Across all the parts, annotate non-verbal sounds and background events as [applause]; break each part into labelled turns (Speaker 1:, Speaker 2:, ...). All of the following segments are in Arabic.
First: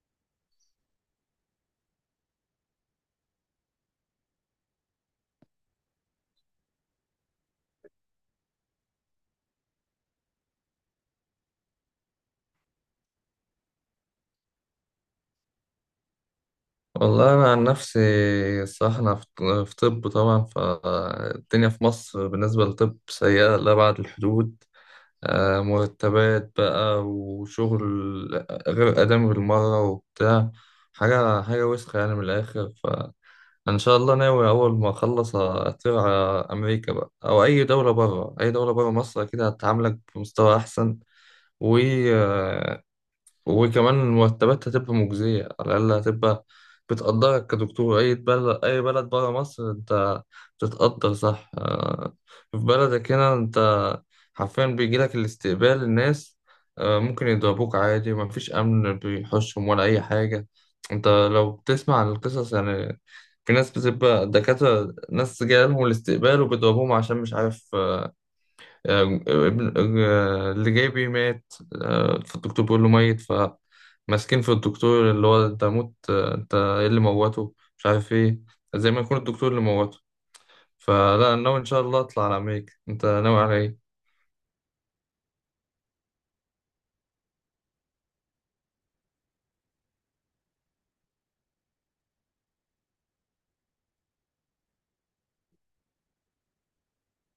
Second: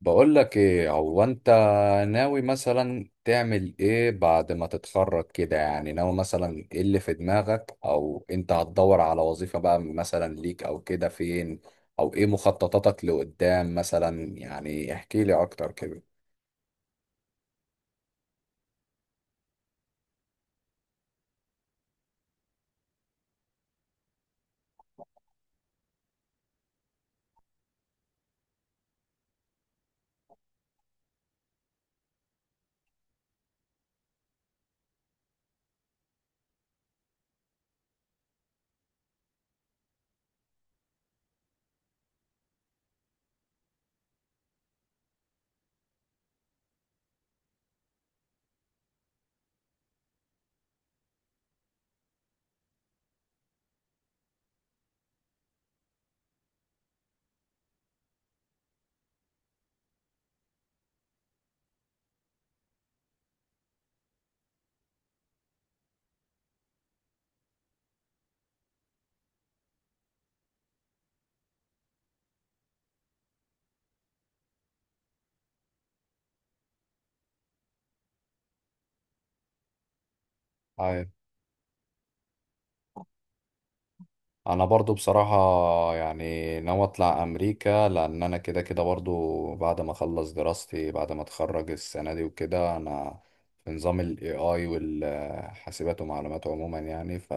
Speaker 1: بقول لك ايه هو انت ناوي مثلا تعمل ايه بعد ما تتخرج كده؟ يعني ناوي مثلا ايه اللي في دماغك، او انت هتدور على وظيفة بقى مثلا ليك او كده فين؟ او ايه مخططاتك لقدام مثلا؟ يعني احكي لي اكتر كده.
Speaker 2: والله أنا عن نفسي، الصراحة أنا في طب. طبعا فالدنيا في مصر بالنسبة للطب سيئة لأبعد الحدود. مرتبات بقى وشغل غير آدمي بالمرة وبتاع، حاجة وسخة يعني من الآخر. فإن شاء الله ناوي أول ما أخلص أطير على أمريكا بقى، أو أي دولة بره مصر أكيد هتعاملك بمستوى أحسن. و آه، وكمان المرتبات هتبقى مجزية، على الأقل هتبقى بتقدرك كدكتور. أي بلد برا مصر أنت بتتقدر، صح. في بلدك هنا أنت حرفيا بيجيلك الاستقبال الناس، ممكن يضربوك عادي، ومفيش أمن بيحوشهم ولا أي حاجة. أنت لو بتسمع عن القصص يعني، في ناس بتبقى دكاترة، ناس جالهم الاستقبال وبيضربوهم عشان مش عارف آه، ابن اللي جاي بيه مات. فالدكتور بيقول له ميت، فماسكين في الدكتور اللي هو انت موت، انت ايه اللي موته، مش عارف ايه، زي ما يكون الدكتور اللي موته. فلا، أنا ناوي ان شاء الله اطلع على امريكا. انت ناوي على ايه؟
Speaker 1: انا برضو بصراحة يعني ناوي اطلع امريكا، لان انا كده كده برضو بعد ما اخلص دراستي، بعد ما اتخرج السنة دي وكده، انا في نظام الاي اي والحاسبات ومعلومات عموما يعني. ف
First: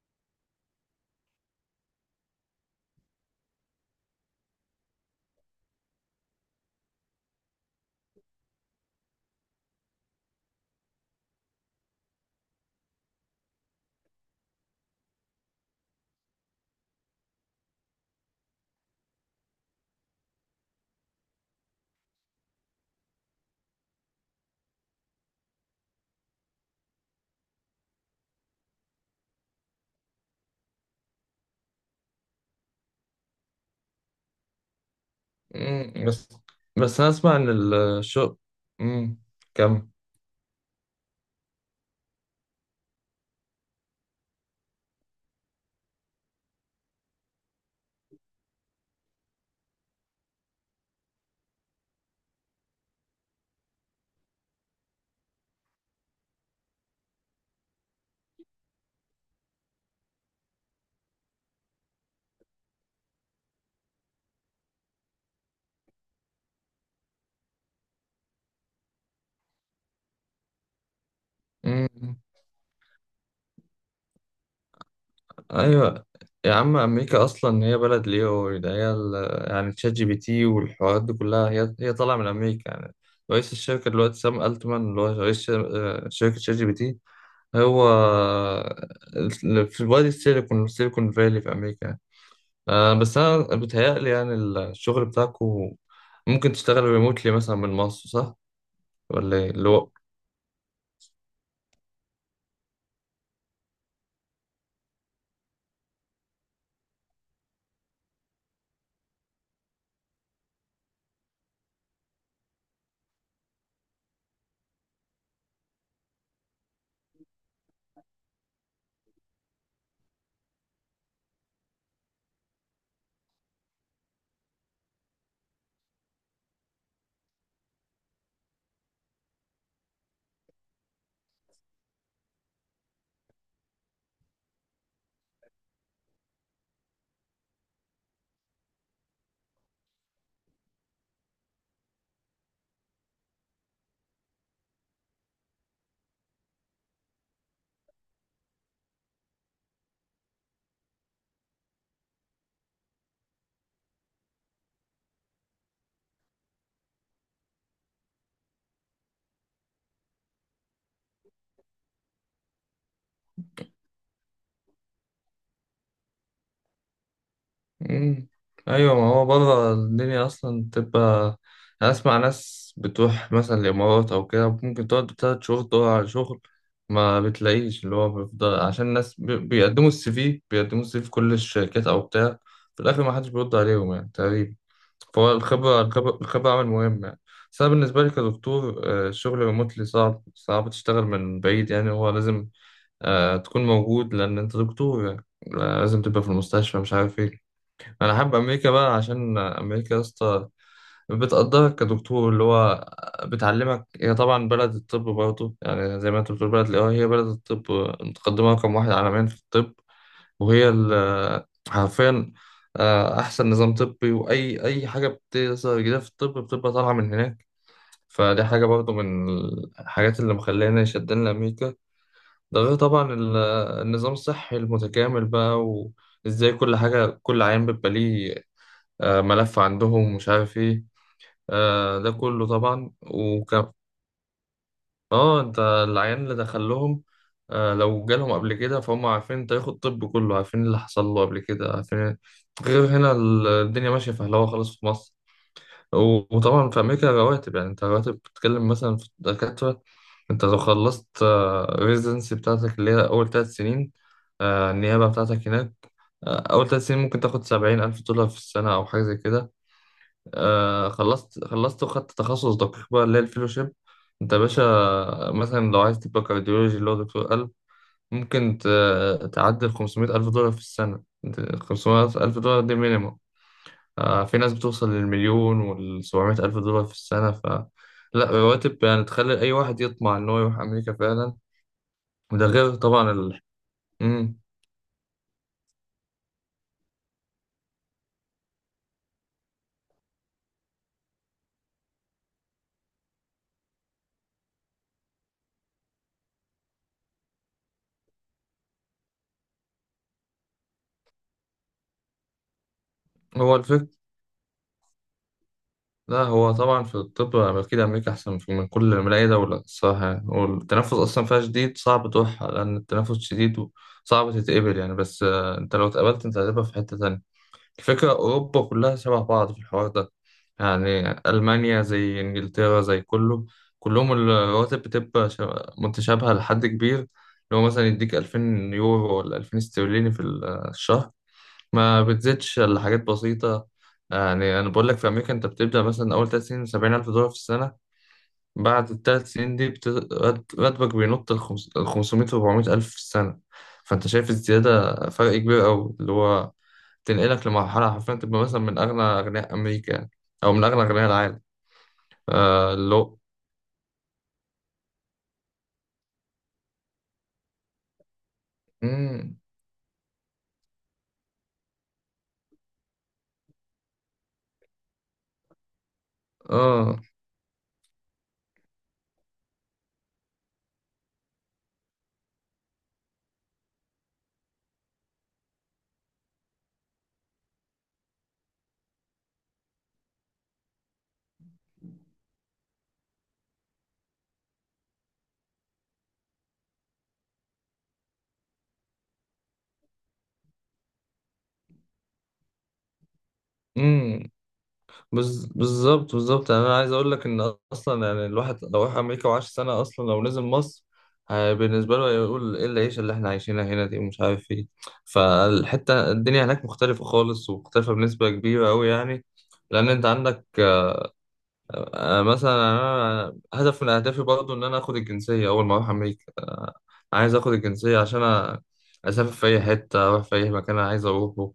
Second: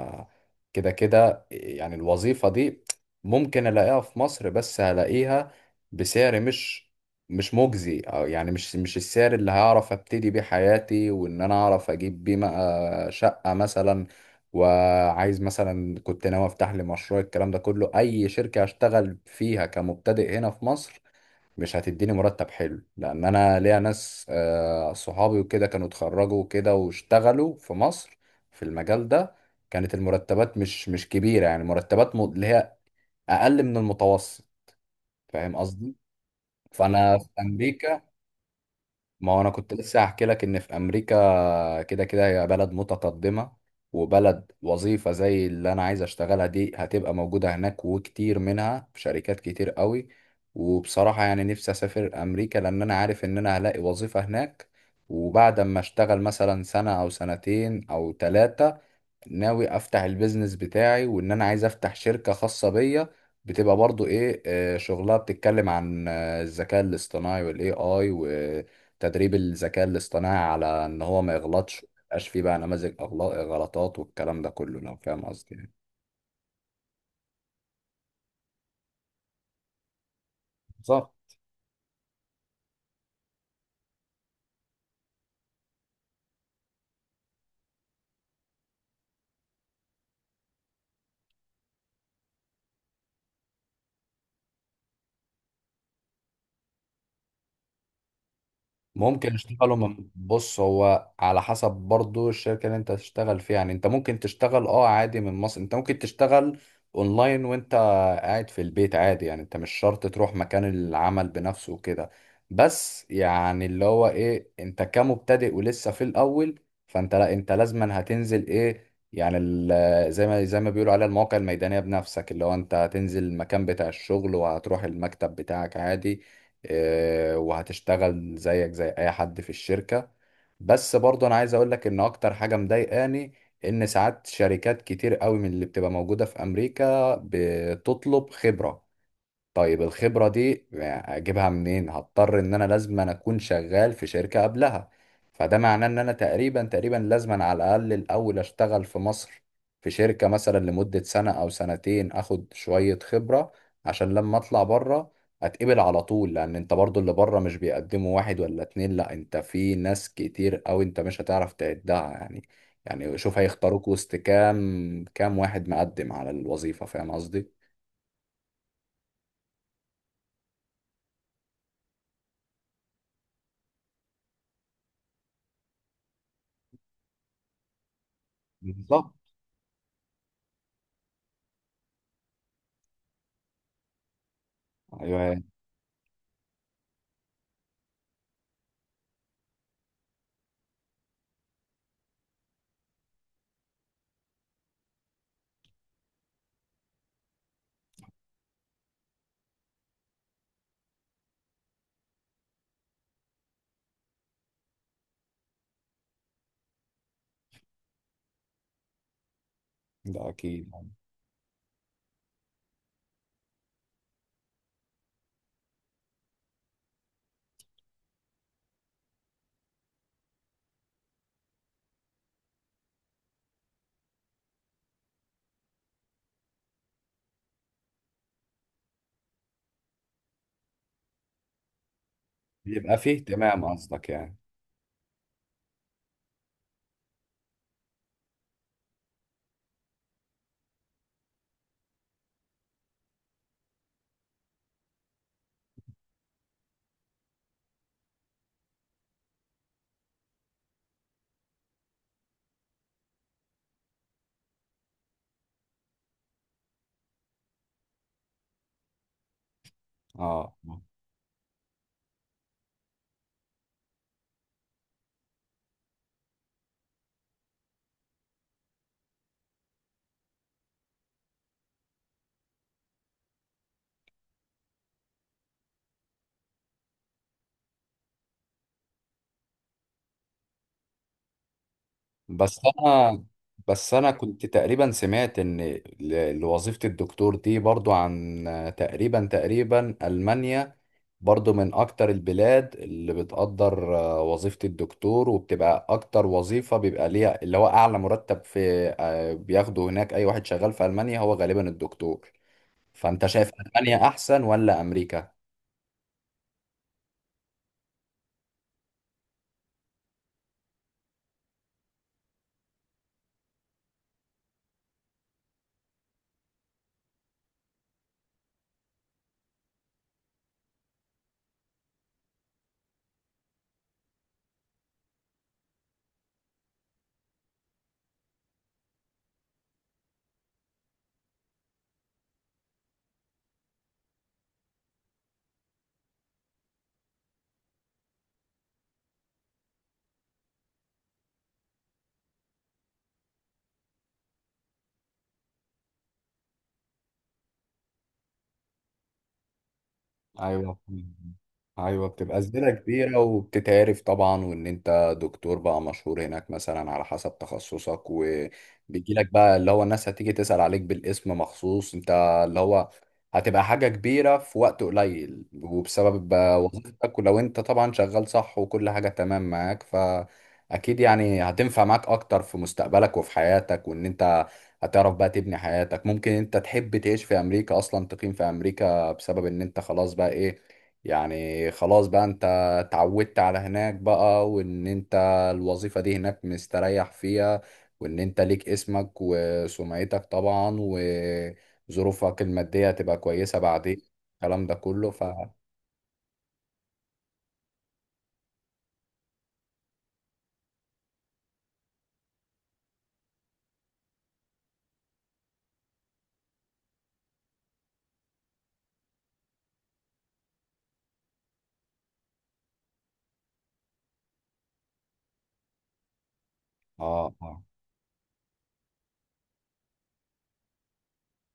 Speaker 1: كده كده يعني الوظيفة دي ممكن الاقيها في مصر، بس هلاقيها بسعر مش مجزي، او يعني مش السعر اللي هعرف ابتدي بيه حياتي، وان انا اعرف اجيب بيه بقى شقة مثلا، وعايز مثلا كنت ناوي افتح لي مشروع الكلام ده كله. اي شركة هشتغل فيها كمبتدئ هنا في مصر مش هتديني مرتب حلو، لان انا ليا ناس صحابي وكده كانوا اتخرجوا وكده واشتغلوا في مصر في المجال ده. كانت المرتبات مش كبيرة، يعني مرتبات اللي هي اقل من المتوسط. فاهم قصدي؟
Speaker 2: مم، بس بس انا
Speaker 1: فانا في
Speaker 2: اسمع ان
Speaker 1: امريكا،
Speaker 2: الشغل امم
Speaker 1: ما هو انا كنت لسه هحكي لك ان في امريكا، فكده كده هي بلد متقدمة، وبلد وظيفة زي اللي أنا عايز أشتغلها دي هتبقى موجودة هناك وكتير منها في شركات كتير قوي. وبصراحة يعني نفسي أسافر أمريكا، لأن أنا عارف إن أنا هلاقي وظيفة هناك. وبعد ما أشتغل مثلا سنة أو سنتين أو تلاتة، ناوي افتح البيزنس بتاعي، وان انا عايز افتح شركة خاصة بيا بتبقى برضو ايه شغلها بتتكلم عن الذكاء الاصطناعي والاي اي، وتدريب الذكاء الاصطناعي على ان هو ما يغلطش، ما
Speaker 2: كم.
Speaker 1: يبقاش فيه بقى نماذج غلطات والكلام ده كله، لو فاهم قصدي يعني.
Speaker 2: ايوه يا عم، امريكا اصلا هي بلد ليو ده. هي يعني تشات جي بي تي والحوارات
Speaker 1: بالظبط.
Speaker 2: دي كلها هي هي طالعه من امريكا يعني. رئيس الشركه دلوقتي سام التمان اللي هو رئيس شركه شات جي بي تي، هو في وادي السيليكون فالي، في امريكا يعني. بس انا بتهيألي يعني الشغل بتاعكم ممكن تشتغل ريموتلي مثلا من مصر، صح
Speaker 1: ممكن
Speaker 2: ولا إيه؟ اللي
Speaker 1: اشتغلوا
Speaker 2: هو،
Speaker 1: من بص، هو على حسب برضو الشركة اللي انت تشتغل فيها، يعني انت ممكن تشتغل اه عادي من مصر، انت ممكن تشتغل اونلاين وانت قاعد في البيت عادي يعني، انت مش شرط تروح مكان العمل بنفسه وكده. بس يعني اللي هو ايه، انت كمبتدئ ولسه في الاول، فانت لا، انت لازما هتنزل ايه يعني زي ما بيقولوا عليها المواقع الميدانية بنفسك، اللي هو انت هتنزل المكان بتاع الشغل وهتروح المكتب بتاعك عادي. وهتشتغل زيك زي اي حد في الشركة. بس برضو انا عايز اقول لك ان اكتر حاجة مضايقاني ان ساعات شركات كتير قوي من اللي بتبقى موجودة في امريكا بتطلب خبرة. طيب الخبرة دي اجيبها منين؟ هضطر ان انا لازم أنا اكون شغال في شركة قبلها. فده معناه ان انا تقريبا تقريبا لازم أنا على الاقل الاول اشتغل في مصر، في شركة مثلا لمدة سنة او سنتين، اخد شوية خبرة عشان لما اطلع بره اتقبل على طول. لان انت برضو اللي بره مش بيقدموا واحد ولا اتنين، لا انت في ناس كتير، او انت مش هتعرف تعدها يعني. يعني شوف، هيختاروك وسط كام كام واحد مقدم على الوظيفة؟ فاهم قصدي؟
Speaker 2: مم. ايوه، ما هو بره الدنيا اصلا تبقى. أنا اسمع ناس بتروح مثلا الامارات او كده، ممكن تقعد 3 شهور تدور على شغل ما بتلاقيش. اللي هو بيفضل عشان
Speaker 1: بالظبط.
Speaker 2: الناس بيقدموا السي في، بيقدموا السي في في كل الشركات او بتاع، في الاخر ما حدش بيرد عليهم يعني تقريبا. فهو
Speaker 1: ايوه،
Speaker 2: الخبرة، الخبرة، الخبرة عامل مهم يعني. بس أنا بالنسبة لي كدكتور، الشغل ريموتلي صعب، صعب تشتغل من بعيد يعني. هو لازم تكون موجود، لأن أنت دكتور، يعني لازم تبقى في المستشفى، مش عارف إيه. انا حابب امريكا بقى عشان امريكا يا اسطى بتقدرك كدكتور، اللي هو بتعلمك. هي طبعا بلد الطب، برضه يعني زي ما انت بتقول بلد الاي، هي بلد الطب، متقدمه رقم واحد عالميا في الطب.
Speaker 1: ده
Speaker 2: وهي
Speaker 1: اكيد.
Speaker 2: حرفيا احسن نظام طبي. واي اي حاجه بتظهر جديده في الطب بتبقى طالعه من هناك. فدي حاجه برضه من الحاجات اللي مخلاني شدان لامريكا. ده غير طبعا النظام الصحي المتكامل بقى. و... ازاي كل حاجة، كل عيان بيبقى ليه ملف عندهم، مش عارف ايه، ده كله طبعا.
Speaker 1: بيبقى فيه اهتمام
Speaker 2: وكم
Speaker 1: قصدك يعني؟
Speaker 2: اه، انت العيان اللي دخلهم لو جالهم قبل كده فهم عارفين، انت ياخد الطب كله عارفين اللي حصل له قبل كده، عارفين. غير هنا الدنيا ماشية فهلوة خالص في مصر. وطبعا في أمريكا رواتب يعني، انت رواتب بتتكلم مثلا في الدكاترة. انت لو خلصت ريزنسي بتاعتك اللي هي أول 3 سنين، النيابة بتاعتك هناك، أول 3 سنين ممكن تاخد 70,000 دولار في السنة أو حاجة زي كده.
Speaker 1: اه.
Speaker 2: خلصت وخدت تخصص دقيق بقى اللي هي الفيلوشيب، انت يا باشا مثلا لو عايز تبقى كارديولوجي اللي هو دكتور قلب، ممكن تعدل 500 ألف دولار في السنة. 500 ألف دولار دي مينيمم. آه في ناس بتوصل للمليون وال700 ألف دولار في السنة. ف لا، رواتب يعني تخلي أي واحد يطمع إن هو يروح أمريكا فعلا. وده
Speaker 1: بس
Speaker 2: غير طبعا
Speaker 1: انا
Speaker 2: ال...
Speaker 1: بس انا
Speaker 2: مم.
Speaker 1: كنت تقريبا سمعت ان لوظيفة الدكتور دي برضو عن تقريبا تقريبا المانيا برضو من اكتر البلاد اللي بتقدر وظيفة الدكتور، وبتبقى اكتر وظيفة بيبقى ليها اللي هو اعلى مرتب في بياخده هناك، اي واحد شغال في المانيا هو غالبا الدكتور. فانت شايف
Speaker 2: هو الفكرة،
Speaker 1: المانيا احسن ولا امريكا؟
Speaker 2: لا، هو طبعا في الطب أكيد أمريكا أحسن من كل، من أي دولة الصراحة يعني. والتنفس أصلا فيها شديد، صعب تروح لأن التنفس شديد وصعب تتقبل يعني. بس أنت لو اتقبلت أنت هتبقى في حتة تانية. الفكرة أوروبا كلها شبه بعض في الحوار ده، يعني ألمانيا زي إنجلترا زي كله. كلهم الرواتب بتبقى متشابهة لحد كبير. لو مثلا يديك 2000 يورو ولا 2000 استرليني في الشهر، ما بتزيدش الا حاجات بسيطة. يعني أنا بقول لك في أمريكا أنت بتبدأ مثلا أول 3 سنين 70,000 دولار في السنة. بعد الـ3 سنين دي راتبك بينط لخمسمية وأربعمية ألف في السنة. فأنت شايف الزيادة، فرق كبير أوي اللي هو تنقلك لمرحلة حرفيا تبقى مثلا من أغنى أغنياء أمريكا يعني، أو من
Speaker 1: ايوه
Speaker 2: أغنى أغنياء العالم.
Speaker 1: ايوه، بتبقى زباله
Speaker 2: آه، اللي هو،
Speaker 1: كبيره وبتتعرف طبعا، وان انت دكتور بقى مشهور هناك مثلا على حسب تخصصك، وبيجي لك
Speaker 2: مم،
Speaker 1: بقى اللي هو الناس هتيجي تسأل عليك بالاسم مخصوص انت. اللي هو هتبقى حاجه كبيره في وقت قليل، وبسبب بقى
Speaker 2: آه،
Speaker 1: وظيفتك، ولو انت طبعا شغال صح وكل حاجه تمام معاك، فاكيد يعني هتنفع معاك اكتر في مستقبلك وفي حياتك، وان انت هتعرف بقى تبني حياتك، ممكن انت تحب تعيش في امريكا، اصلا تقيم في امريكا، بسبب ان انت خلاص بقى ايه، يعني خلاص بقى انت اتعودت على هناك بقى، وان انت الوظيفة دي هناك مستريح فيها، وان انت ليك اسمك وسمعتك طبعا، وظروفك المادية تبقى كويسة بعدين
Speaker 2: مم.
Speaker 1: الكلام ده كله ف
Speaker 2: بالظبط، بالظبط يعني انا عايز اقول لك ان اصلا يعني الواحد لو راح امريكا وعاش سنه اصلا، لو نزل مصر بالنسبه له هيقول، ايه العيشه اللي احنا عايشينها هنا دي ومش عارف ايه. فالحته الدنيا هناك مختلفه خالص، ومختلفه بنسبه كبيره قوي يعني. لان انت عندك مثلا انا هدف من اهدافي برضو ان انا اخد الجنسيه اول ما اروح امريكا.
Speaker 1: اه
Speaker 2: عايز اخد
Speaker 1: اه
Speaker 2: الجنسيه عشان أ- اسافر في اي حته، اروح في اي مكان انا عايز اروحه.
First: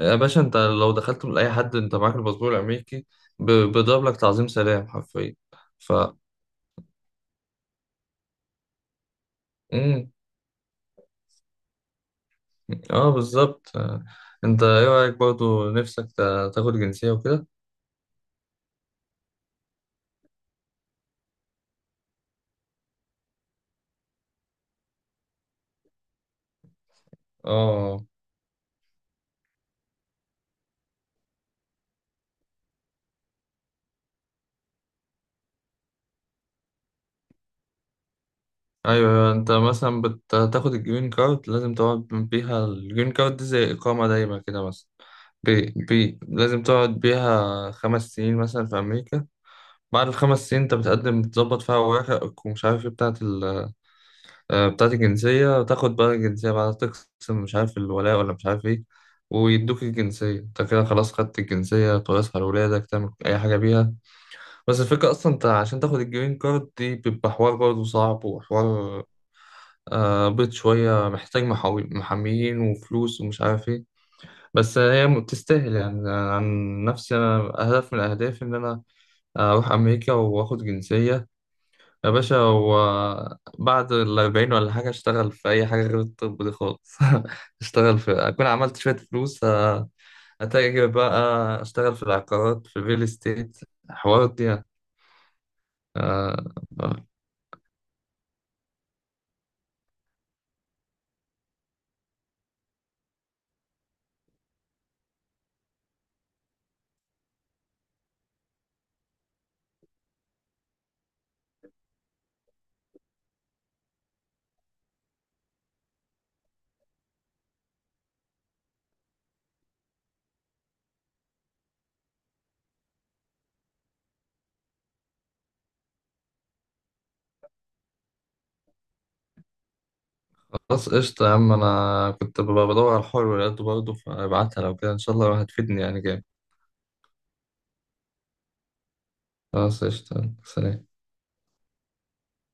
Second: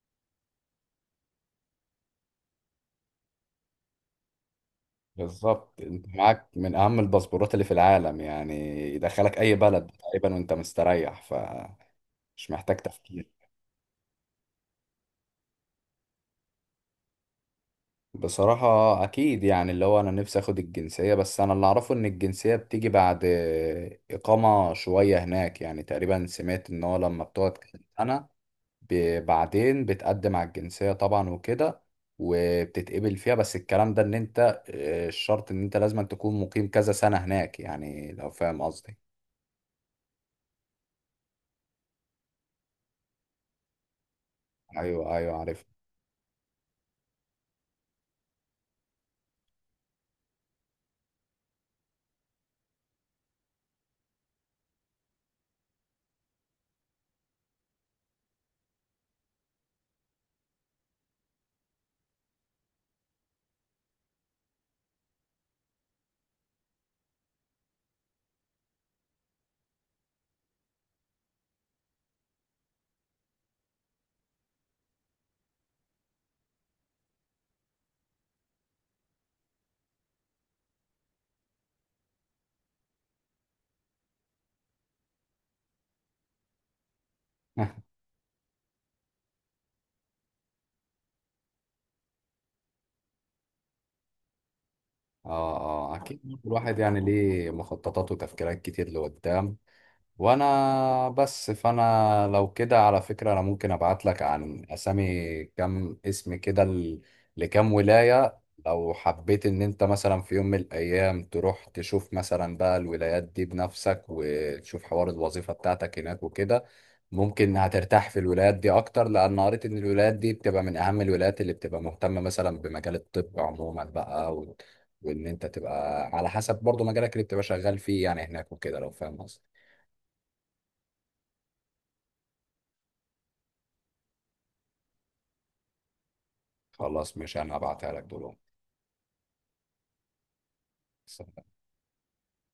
Speaker 2: يا باشا انت لو دخلت من اي حد انت معاك الباسبور الامريكي، بيضرب لك تعظيم سلام حرفيا.
Speaker 1: بالظبط.
Speaker 2: ف
Speaker 1: انت معاك من اهم الباسبورات اللي في العالم يعني، يدخلك اي بلد
Speaker 2: امم
Speaker 1: تقريبا وانت مستريح، فمش محتاج
Speaker 2: اه
Speaker 1: تفكير.
Speaker 2: بالظبط، آه. انت ايه رايك برضو نفسك تاخد جنسيه وكده؟
Speaker 1: بصراحة أكيد يعني اللي هو أنا نفسي أخد الجنسية، بس أنا اللي أعرفه إن الجنسية بتيجي بعد إقامة شوية هناك. يعني تقريبا سمعت إن هو لما بتقعد كام
Speaker 2: اه،
Speaker 1: سنة، بعدين بتقدم على الجنسية طبعا وكده، وبتتقبل فيها. بس الكلام ده إن أنت الشرط إن أنت لازم تكون مقيم كذا سنة هناك، يعني لو فاهم قصدي.
Speaker 2: ايوه، ايوه، انت مثلا بتاخد الجرين كارد، لازم تقعد بيها. الجرين كارد دي زي اقامه دايمه كده مثلا.
Speaker 1: أيوه أيوه عارف.
Speaker 2: بي بي لازم تقعد بيها 5 سنين مثلا في امريكا. بعد الـ5 سنين انت بتقدم، بتظبط فيها اوراقك ومش عارف ايه بتاعه بتاعت الجنسية. تاخد بقى الجنسية بعد تقسم مش عارف الولاء ولا مش عارف ايه، ويدوك الجنسية. انت كده خلاص خدت الجنسية، تورثها لولادك، تعمل أي حاجة بيها. بس الفكرة أصلا انت عشان تاخد الجرين كارد دي بيبقى حوار برضه صعب، وحوار بيض شوية، محتاج محاميين وفلوس ومش عارف ايه. بس هي تستاهل يعني. عن نفسي أنا هدف من أهدافي إن أنا أروح أمريكا وآخد جنسية. يا باشا هو بعد الـ40 ولا حاجة أشتغل في أي حاجة غير الطب دي خالص. [laughs]
Speaker 1: [laughs]
Speaker 2: أشتغل في، أكون عملت شوية فلوس، أتاجر بقى، أشتغل في العقارات، في الريل استيت، حوارات دي يعني.
Speaker 1: آه آه أكيد.
Speaker 2: آه،
Speaker 1: الواحد يعني ليه مخططات وتفكيرات كتير لقدام. وانا بس، فانا لو كده على فكرة، انا ممكن ابعت لك عن اسامي كم اسم كده لكم ولاية، لو حبيت ان انت مثلا في يوم من الايام تروح تشوف مثلا بقى الولايات دي بنفسك، وتشوف حوار الوظيفة بتاعتك هناك وكده. ممكن هترتاح في الولايات دي اكتر، لان قريت ان الولايات دي بتبقى من اهم الولايات اللي بتبقى مهتمة مثلا بمجال الطب عموما بقى، و... وان انت تبقى على حسب برضو مجالك اللي بتبقى شغال فيه يعني هناك وكده، لو فاهم قصدي.
Speaker 2: خلاص قشطة يا عم، أنا كنت ببقى بدور على الحر ولقيته برضه، فبعتها لو كده إن شاء الله هتفيدني يعني جامد.
Speaker 1: خلاص ماشي، انا هبعتها لك دلوقتي.
Speaker 2: خلاص قشطة. سلام.